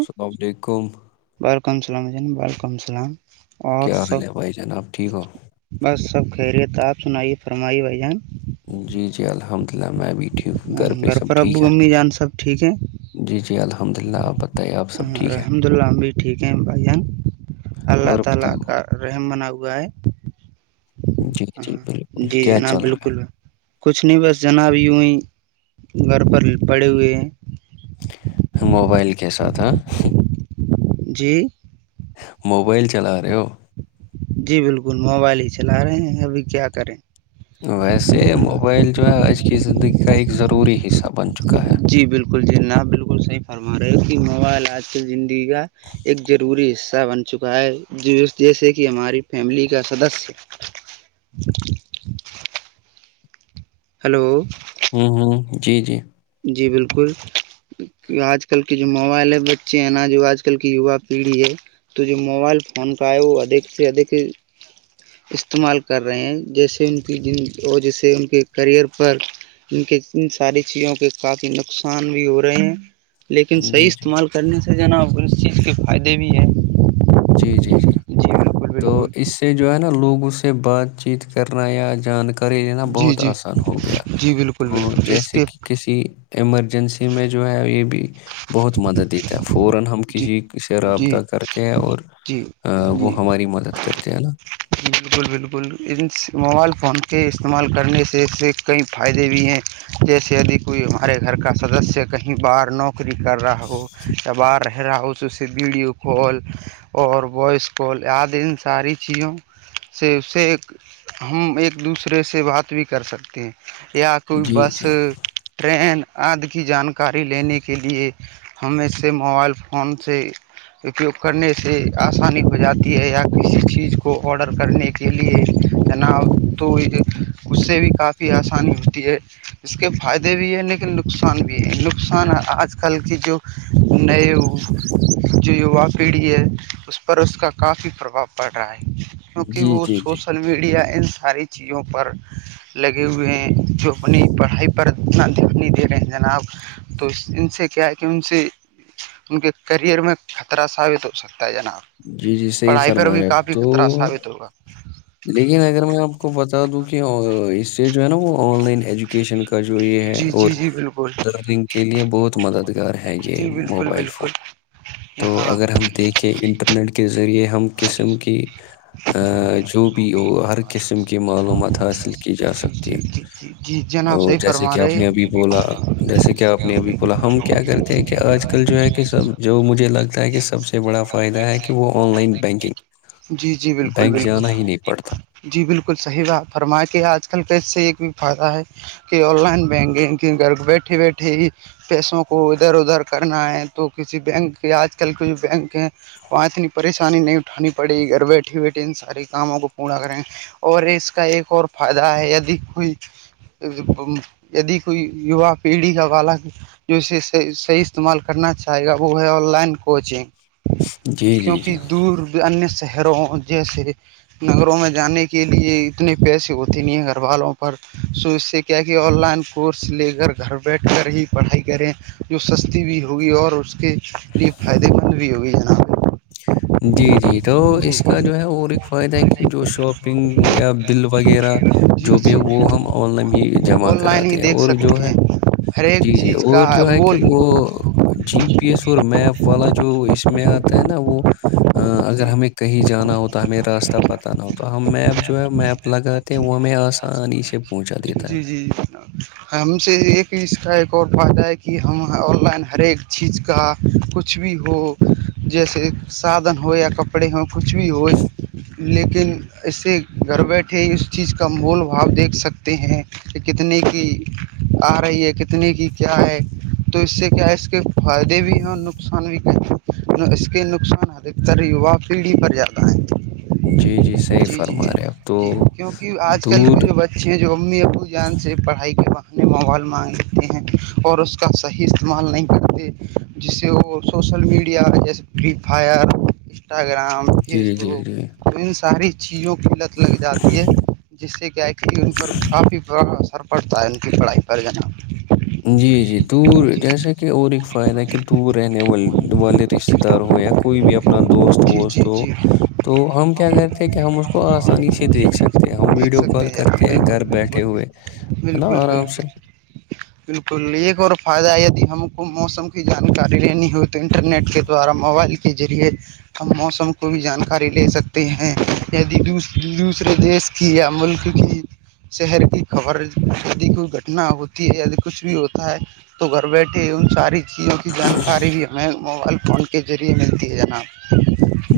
السلاموڈ یکم بال کمسلام بال کمسلام کیا حال ہے بھائی جناب ٹھیک ہو بس سب خیریت آپ سنائیے فرمائی بھ جان جی جی الحمد ک میں بھی [unintelligible] ہ پہ گھر سب پر ابو ٹھیک ہے امی جان سب ٹھیک ہے جی جی الحمد للہ آپ بتائیے آپ سب ہاں ٹھیک ہے الحمد اللہ ہم بھی ٹھیک ہیں بھائی جان اللہ اور تعالی بتائیے کا رحیم بنا ہوا ہے جی جی ہاںاں بالکل جی کیا جناب چل رہا بالکل کچھ نہیں بس جناب یوںی گھر پر پڑے ہوئے ہیں موبائل کے ساتھ ہ جی موبائل چلا رہے ہو جی بالکل موبائل ہی چلا رہے ہیں ابھی کیا کریں ویسے موبائل جو ہے آج کی زندگی کا ایک ضروری حصہ بن چکا ہے جی بالکل جیناب بالکل صحی فرما رہے ہو کہ موبائل آج کیل زندگی کا ایک ضروری حصہ بن چکا ہے جیسے کہ ہماری فیملی کا سدس جی [unintelligible] ہلو ہوں ہوں جی جی جی بالکل آج کل کے جو موبائل ہے بچے ہیں نا جو آج کل کی یوا پیڑھی ہے تو جو موبائل فون کا ہے وہ ادھک سے ادھک استعمال کر رہے ہیں جیسے ان کی جن اور جیسے ان کے کییئر پر ان کے ان ساری چیزوں کے کافی نقصان بھی ہو رہے ہیں لیکن صحیح جی جی استعمال کرنے سے جناا ک چیز کے فائدے بھی ہے جی جی جی تو اس سے جو ہے نا لوگوں سے بات چیت کرنا یا جان کر کرے لینا جی بہت جی آسان ہو گیا جی بالکل تو بالکل اس جیسے کے کہ کسی ایمرجنسی میں جو ہے یہ بھی بہت مدد دیتا ہے فورا ہم جی کسی سے رابطہ جی کرتے ہیں اور جی وہ جی ری مدد کرتے ن بالکل بالکل ان موبائل فون کے استعمال کرنے سے اس سے کئی فائدے بھی ہیں جیسے یدی کوئی ہمارے گھر کا سدسیہ کہیں باہار نوکری کر رہا ہو یا باہر رہ رہا ہوس اس سے ویڈیو کال اور وائس کال آد ان ساری چیزوں سے اس سے ایک ہم ایک دوسرے سے بات بھی کر سکتے ہیں یا کوئی جی بس جی ٹرین آد کی جانکاری لینے کے لیے ہم اس سے موبائل فون سے اپیوگ کرنے سے آسانی ہو جاتی ہے یا کسی چیز کو کو آڈر کرنے کے لیے جناب تو اس سے بھی کافی آسانی ہوتی ہے [unintelligible] اس کے فائدے بھی ہیں لیکن نقصان بھی ہے نقصان آج کل کی جو نئے جو یووا پیڑھی ہے اس پر اس کا کافی پرباؤ پڑ رہا ہے کیونکہ جی وہ جی جی سوشل میڈیا ان ساری چیزوں پر لگے ہوئے ہیں جو اپنی پڑھائی پر اتنا دھیان نہیں دے رہے ہیں جناب تو ان سے کیا ہے کہ ان سے ان کے کرئر میں خطرہ ثابت ہو سکتا ہے جناب جی جی صحی پڑھائی پر فرما بھی رہے اب کافی تو خطرہ [unintelligible] لیکن اگر میں آپ کو بتا دوں کہ اس سے جو ہے نا وہ آن لائن ایجوک ایوکیشن کا جو یہ ہے جی اور جی جی بالکل لرنگ کے لیے بہت مددگار ہے ہے یہ جی بالکل موبائل فون بالکل تو ہاں اگر ہم دیکھ کہ انٹرنیٹ کے ذریعے ہم قسم کی جو بی او ہر قسم کی معلومات حاصل کی جی جا سکتی جی جی جی جی جناب تو صحیح جیسے فرما کہ آپ رہے جو نے ابھی ہے کہ بولا سب جیسے کہ آپ نے ابھی ب ہم کیا کرتے ہیں کہ آج کل جو ہے کہ سب جو مجھے لگتا ہے کہ سب سے بڑا فائدہ ہے کہ وہ آن لائن بینکنگ جی جی بالکل بینک بالکل جانا ہی نہیں پڑتا جی بالکل صحیح بات فرما کے آج کل کا اس سے ایک بھی فائدہ ہے کہ آن لائن بینکنگ کی گھر بیٹھی بیٹھی ہی پیسوں کو ادھر ادھر کرنا ہے تو کسی بینک آج کل کے بینک ہے وہاں اتنی پریشانی نہیں اٹھانی پڑی گھر بیٹھیے بیٹھیے ان سارے کاموں کو پورا کریں اور اس کا ایک اور فائدہ ہے د کوئی یدی کوئی یوا پیڑھی کا بالا جو اسےحح صحیح استعمال کرنا چاہے گا وہ ہے آن لائن کوچنگ جی جی کیونکہ جی دور بھی انیہ شہروں جیسے نگروں میں جانے کے لیے اتنے پیسے ہوتے نہیں ہیں گھر والوں پر سو اس سے کیا کہ آن لائن کورس لے کر گھر بیٹھ کر ہی پڑھائی کریں جو سستی بھی ہوگی اور اس کے لیے فائدے مند بھی ہوگی جناب جی جی تو اس کا جی جو ہے اور ایک فائدہ ہے کہ جو شاپنگ یا بل وغیرہ جو بھی وہ جی ہم آن لائن ہی جمع آن لائن ہی کراتے ہیں دیکھ اور جو سکتے ہے ہیں ہر ایک جی جی چیز اور کا جو ہے مول کہ وہ جی پی ایس اور میپ والا جو اس میں آتا ہے نا وہ اگر جی ہمیں کہیں جانا ہوتا ہمیں راستہ پتہ نہ ہو تو ہم میپ جو ہے میپ لگاتے ہیں وہ ہمیں آسانی سے پہنچا دیتا جی جی جی ہم سے ایک اس کا ایک اور فائدہ ہے کہ ہم آن لائن ہر ایک چیز کا کچھ بھی ہو جیسے سادھن ہو یا کپڑے ہو کچھ بھی ہو لیکن اسے گھر بیٹھے اس چیز کا مول بھاؤ دیکھ سکتے ہیں کہ کتنے کی آ رہی ہے کتنے کی کیا ہے تو اس سے کیا ہے اس کے فائدے بھی ہیں اور نقصان بھی ہیں اس کے نقصان ادھکتر یوا پیڑھی پر جاتا جی ہے صحیح جی جی فرما رہے ہیں آپ تو جی کیونکہ آج کل دور کے جو بچے جو امی ابو جان سے پڑھائی کے بنے مال مانگ لیتے ہیں اور اس کا صحیح استعمال نہیں کرتے جس سے وہ سوشل میڈیا جیسے فری فائر انسٹاگرام فیس جی جی جی بک ان ساری چیزوں کو قلت لگ جاتی ہے جس سے کہیکسیڈنٹ پر کافی برا اثر پ پڑھتا ہے ان کی پڑھائی پر جن جی جی دور جیسا کہ اور ایک فائدہ ہے کہ دور رہنے وال والے رشتے دار ہو یا کوئی بھی اپنا دوست جی ووست ہو [unintelligible] تو ہم کیا کرتے ہیں کہ ہم اس کو آسانی سے دیکھ سکتے ہیں ہم دیکھ ویڈیو سکتے کال جناب کرتے ہیں بالکل گھر بالکل بیٹھے ہوئے ہے نا بالکل آرام سے بالکل بالکل ایک اور فائدہ د ہم کو موسم کی جانکاری لینی ہوتی تو انٹرنیٹ کے دوارا موبائل کے ذریعے ہم موسم کو بھی جانکاری لے سکتے ہیں یدی دوسرے دیش کی یا ملک کی شہر کی خبر د کوئی گھٹنا ہوتی ہے کچھ بھی ہوتا ہے تو گھر بیٹھے ان ساری چیزوں کی جانکاری بھی ہمیں موبائل فون کے ذریعے ملتی ہے جناب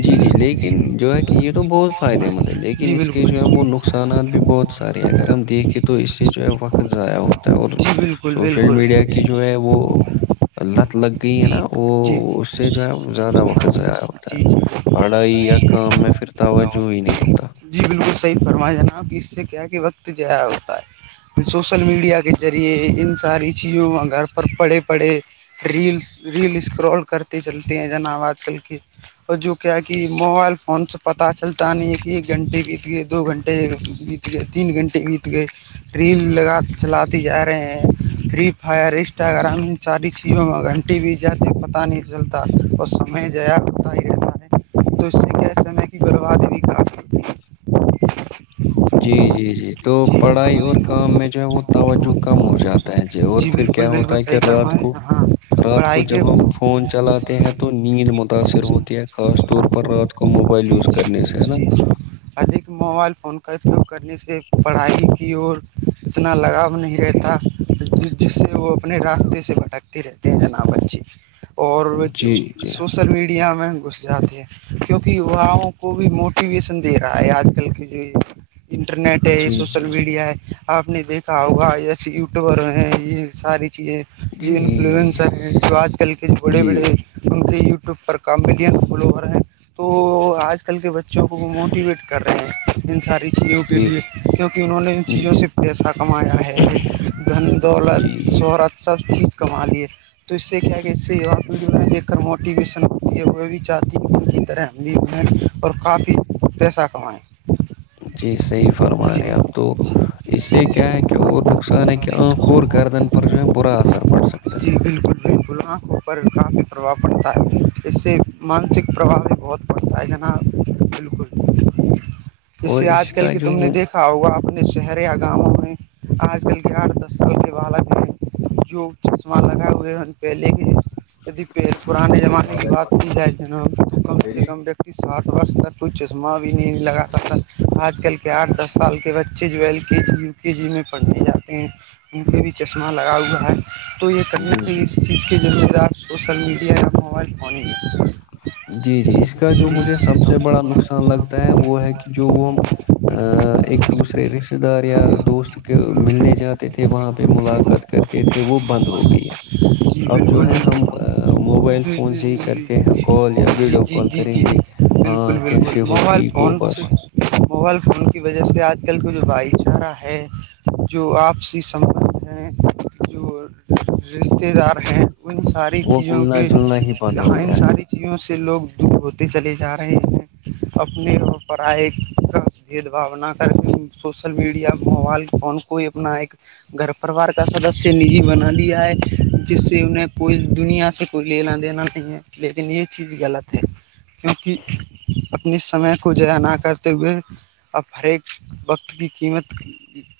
جی جی لیکن جو ہے کہ یہ تو بہت فائدے مند ہے لیکن جی اس کے بالکل جو ہے وہ وہ نقصانات بھی بہت سارے ہیں اگر ہم دیکھیں تو اس سے جو ہے وقت ضائع ہوتا ہے اور جی بالکل سوشل میڈیا کی جو ہے وہ بالکل لت لگ گئی ہے نا وہ جی اس سے جو ہے زیادہ وقت ضائع ہوتا جی جی ہے پڑھائی یا کام میں پھرتا ہوا جو ہی نہیں ہوتا جی بالکل صحیح فرمایا جناب کہ اس سے کیا کیا وقت جیا ہوتا ہے سوشل میڈیا کے ذریعے ان ساری چیزوں میں گھر پر پڑے پڑھے ریلس ریل اسکرول کرتے چلتے ہیں جنا آج کل کے اور جو کیا کہ موبائل فون سے پت چلتا نہیں ہے کہ ایک گھنٹے بیت گئے دو گھنٹےت ے تین گھنٹے بیت گئے ریل لگا چلاتے جا رہے ہیں فری فائر انسٹاگرام ساری چیزوں میں گھنٹی بھی جاتے پتہ نہیں چلتا اور سمے ضیا ہوتا ہی رہتا ہے تو اس سے کی سے کہ برباد بھی کافی ہوتی ہے جی جی جی تو پڑھائی اور کام میں جو ہے وہ توجہ کم ہو جاتا ہوتا ج اور جی پھر بالکل کیا ہوتا بالکل ہے صحیح کہ رات فرمائیں کو ہاں رات کو پڑھائی کے جب ہم فون چلاتے ہیں تو نیند متاثر ہوتی ہے خاص طور پر رات کو موبائل یوز کرنے سے ہے نا ادھ موبائل فون کا اپیوگ کرنے سے پڑھائی کی اور اتنا لگاؤ نہیں رہتا ج جس سے وہ اپنے راستے سے بھٹکتے رہتے ہیں جناب بچے اور جی جی سوشل میڈیا میں گھس جاتے ہیں کیونہ یاؤوں کو بھی موٹیویشن دے رہا ہے آج کل کی جو یہ انٹرنیٹ ہے جی سوشل جی میڈیا ہے آپ نے دیکھا ہوگا یس یوٹیوبر ہیں یہ ساری چیزیں ج جی انفلوئنسر ہیں جو آج کل کے جو بڑے بڑے جی ان کے یوٹیوب پر کام ملین فالوور ہیں تو آج آ کل کے بچوں کو وہ موٹیویٹ کر رہے ہیں ان ساری چیزوں کے صحیح لیے کیونکہ انہوں نے ان چیزوں سے پیسہ کمایا ہے دھن دولت جی شہرت سب چیز کما لیے تو اس سے کیا کہ اس سے وا پیڑھیوں نے دیک کر موٹیویشن ہوتی ہے ہو بھی چاہتی ان کی طرح یں اور کافی پیسہ کمائیں جی صحیح فرما رہے جی اب تو اس سے کیا ہے کہ اور نقصان ہے کہ آنکھ اور گردن پر جو ہے برا اثر پڑ سکتا ہے جی بالکل ب گ پر کافی پربھاؤ پڑتا ہے اس سے مانسک پرباؤ بھی بہت نا بالکل اور جیسے اس آج کل کا کے جو تم نے وہ دیکھ رکھا ہوا اپنے شہر یا گاؤں میں آج کل کے آٹھ دس سال کے بالک ہیں جو آسمان لگائے ہوئے ہیں پہلے کے ید پ پرانے زمانے کی بات کی جائے ج نا تو کم سے کم س ساٹھ وس تک کچ م بھی نہیں لگاتا تھا آج کل کے آٹھ دس سال کے بچے بچے جو L K G U K G میں پڑھنے جاتے ہیں ان کے بھی چشمہ لگا ہوا ہے تو یہ جی تکنیک جی اس چیز کے ذمہ دار سوسل میڈیا یا موبائل فون ہی ہے جی جی اس کا جو مجھے سب سے بڑا نقصان لگتا ہے وہ ہے کہ جو وہ ہم ایک دوسرے رشتہ دار یا دوست کے ملنے جاتے تھے وہاں پہ ملاقات کرتے تھے وہ بند ہو گئی ہے جی اب جو بالکل ہے ہم بالکل موبائل جی فون جی سے ہی جی کرتے ہیں کال یا جی ویڈیو جی کال جی جی کریں گے بالکل ہاں بالکل کیسے ہو موبائل ٹھیک ہو فون سے بس موبائل فون کی وجہ سے آج کل کی جو بھائی چارہ ہے جو آپسی سبھ ہیں جو رشتے دار ہیں ان ساری وہ چیزوں ملنا جلنا ہی بند کےاں ہو ان گیا ہے ساری چیوں سے لوگ دور ہوتے چلے جا رہے ہیں اپنی اور پڑھائی کا بھید بھانا کر کے سوشل میڈیا موبائل کون کوئی اپنا ایک گھر پرریوار کا سدسیہ نجی بنا لیا ہے جس سے انہیں کوئی دنیا سے کوئی لینا دینا نہیں ہے لیکن یہ چیز غلط ہے کیونکہ اپنی سمے کو جیا نہ کرتے ہوئے اب ہر ایک وقت کی قیمت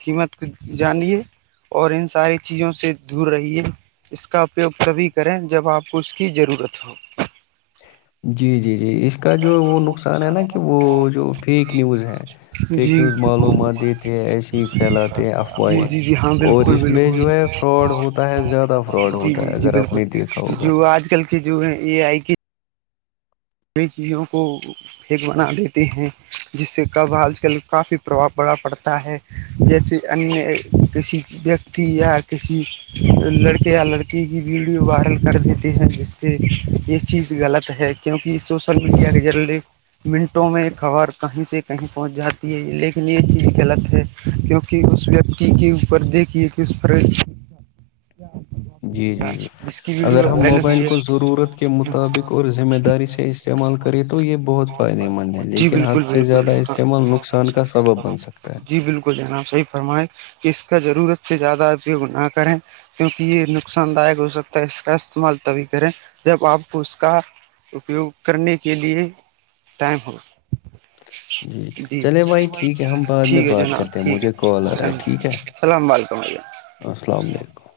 قیمت کو جان لیے اور ان ساری چیزوں سے دور رہیے اس کا اپیوگ تبھی کریں جب آپ کو اس کی ضرورت ہو [unintelligible] جی جی جی اس کا جو وہ نقصان ہے نا کہ وہ جو فیک نیوز ہے فیک جی نیوز معلومات دیتے ایسے ہی پھیلاتے افواہیں اور اس میں جو ہے فراڈ ہوتا ہے زیادہ فراڈ جی ہوتا جی ہے جی اگر آپ نے دیکھا بالکل ہوگا جو آج کل جو ہے اے آئی کی کئی چیزوں کو ایک بنا دیتے ہیں جس سے کب آج کل کافی پرباؤ پڑا پڑتا ہے جیسے انیہ کسی ویکتی یا کسی لڑکے یا لڑکی کی ویڈیو وائرل کر دیتے ہیں جس سے یہ چیز غلط ہے کیونکہ سوشل میڈیا کے ذریعے منٹوں میں خبر کہیں سے کہیں پہنچ جاتی ہے لیکن یہ چیز غلط ہے کیونکہ اس ویکتی کے اوپر دیکھیے کہ اس پر جی جی جی اس کی اگر ویڈیو ہم وائرل ہوئی موبائل کو ہے ضرورت کے مطابق اور ذمہ داری سے استعمال کریں تو یہ بہت فائدے مند ہے جی لیکن بالکل حد سے بالکل زیادہ ہاں استعمال نق نقصان کا سبب بن سکتا ہے جی بالکل جناب صحی فرمائیں کہ اس کا ضرورت سے زیادہ اپیوگ نہ کریں کیونکہ یہ نقصان داک ہو سکتا ہے اس کا استعمال تبھی کریں جب آپ کو اس کا اپیوگ کرنے کے لیے ٹائم ہو جی چلے بھائی ٹھیک ہے ہم بعد میں ٹھیک ہے بات جناب کرتے ہیں ٹھیک مجھے ہے کال آ رہا ہے ٹھیک ہے السلام علیکم علیکم السلام علیکم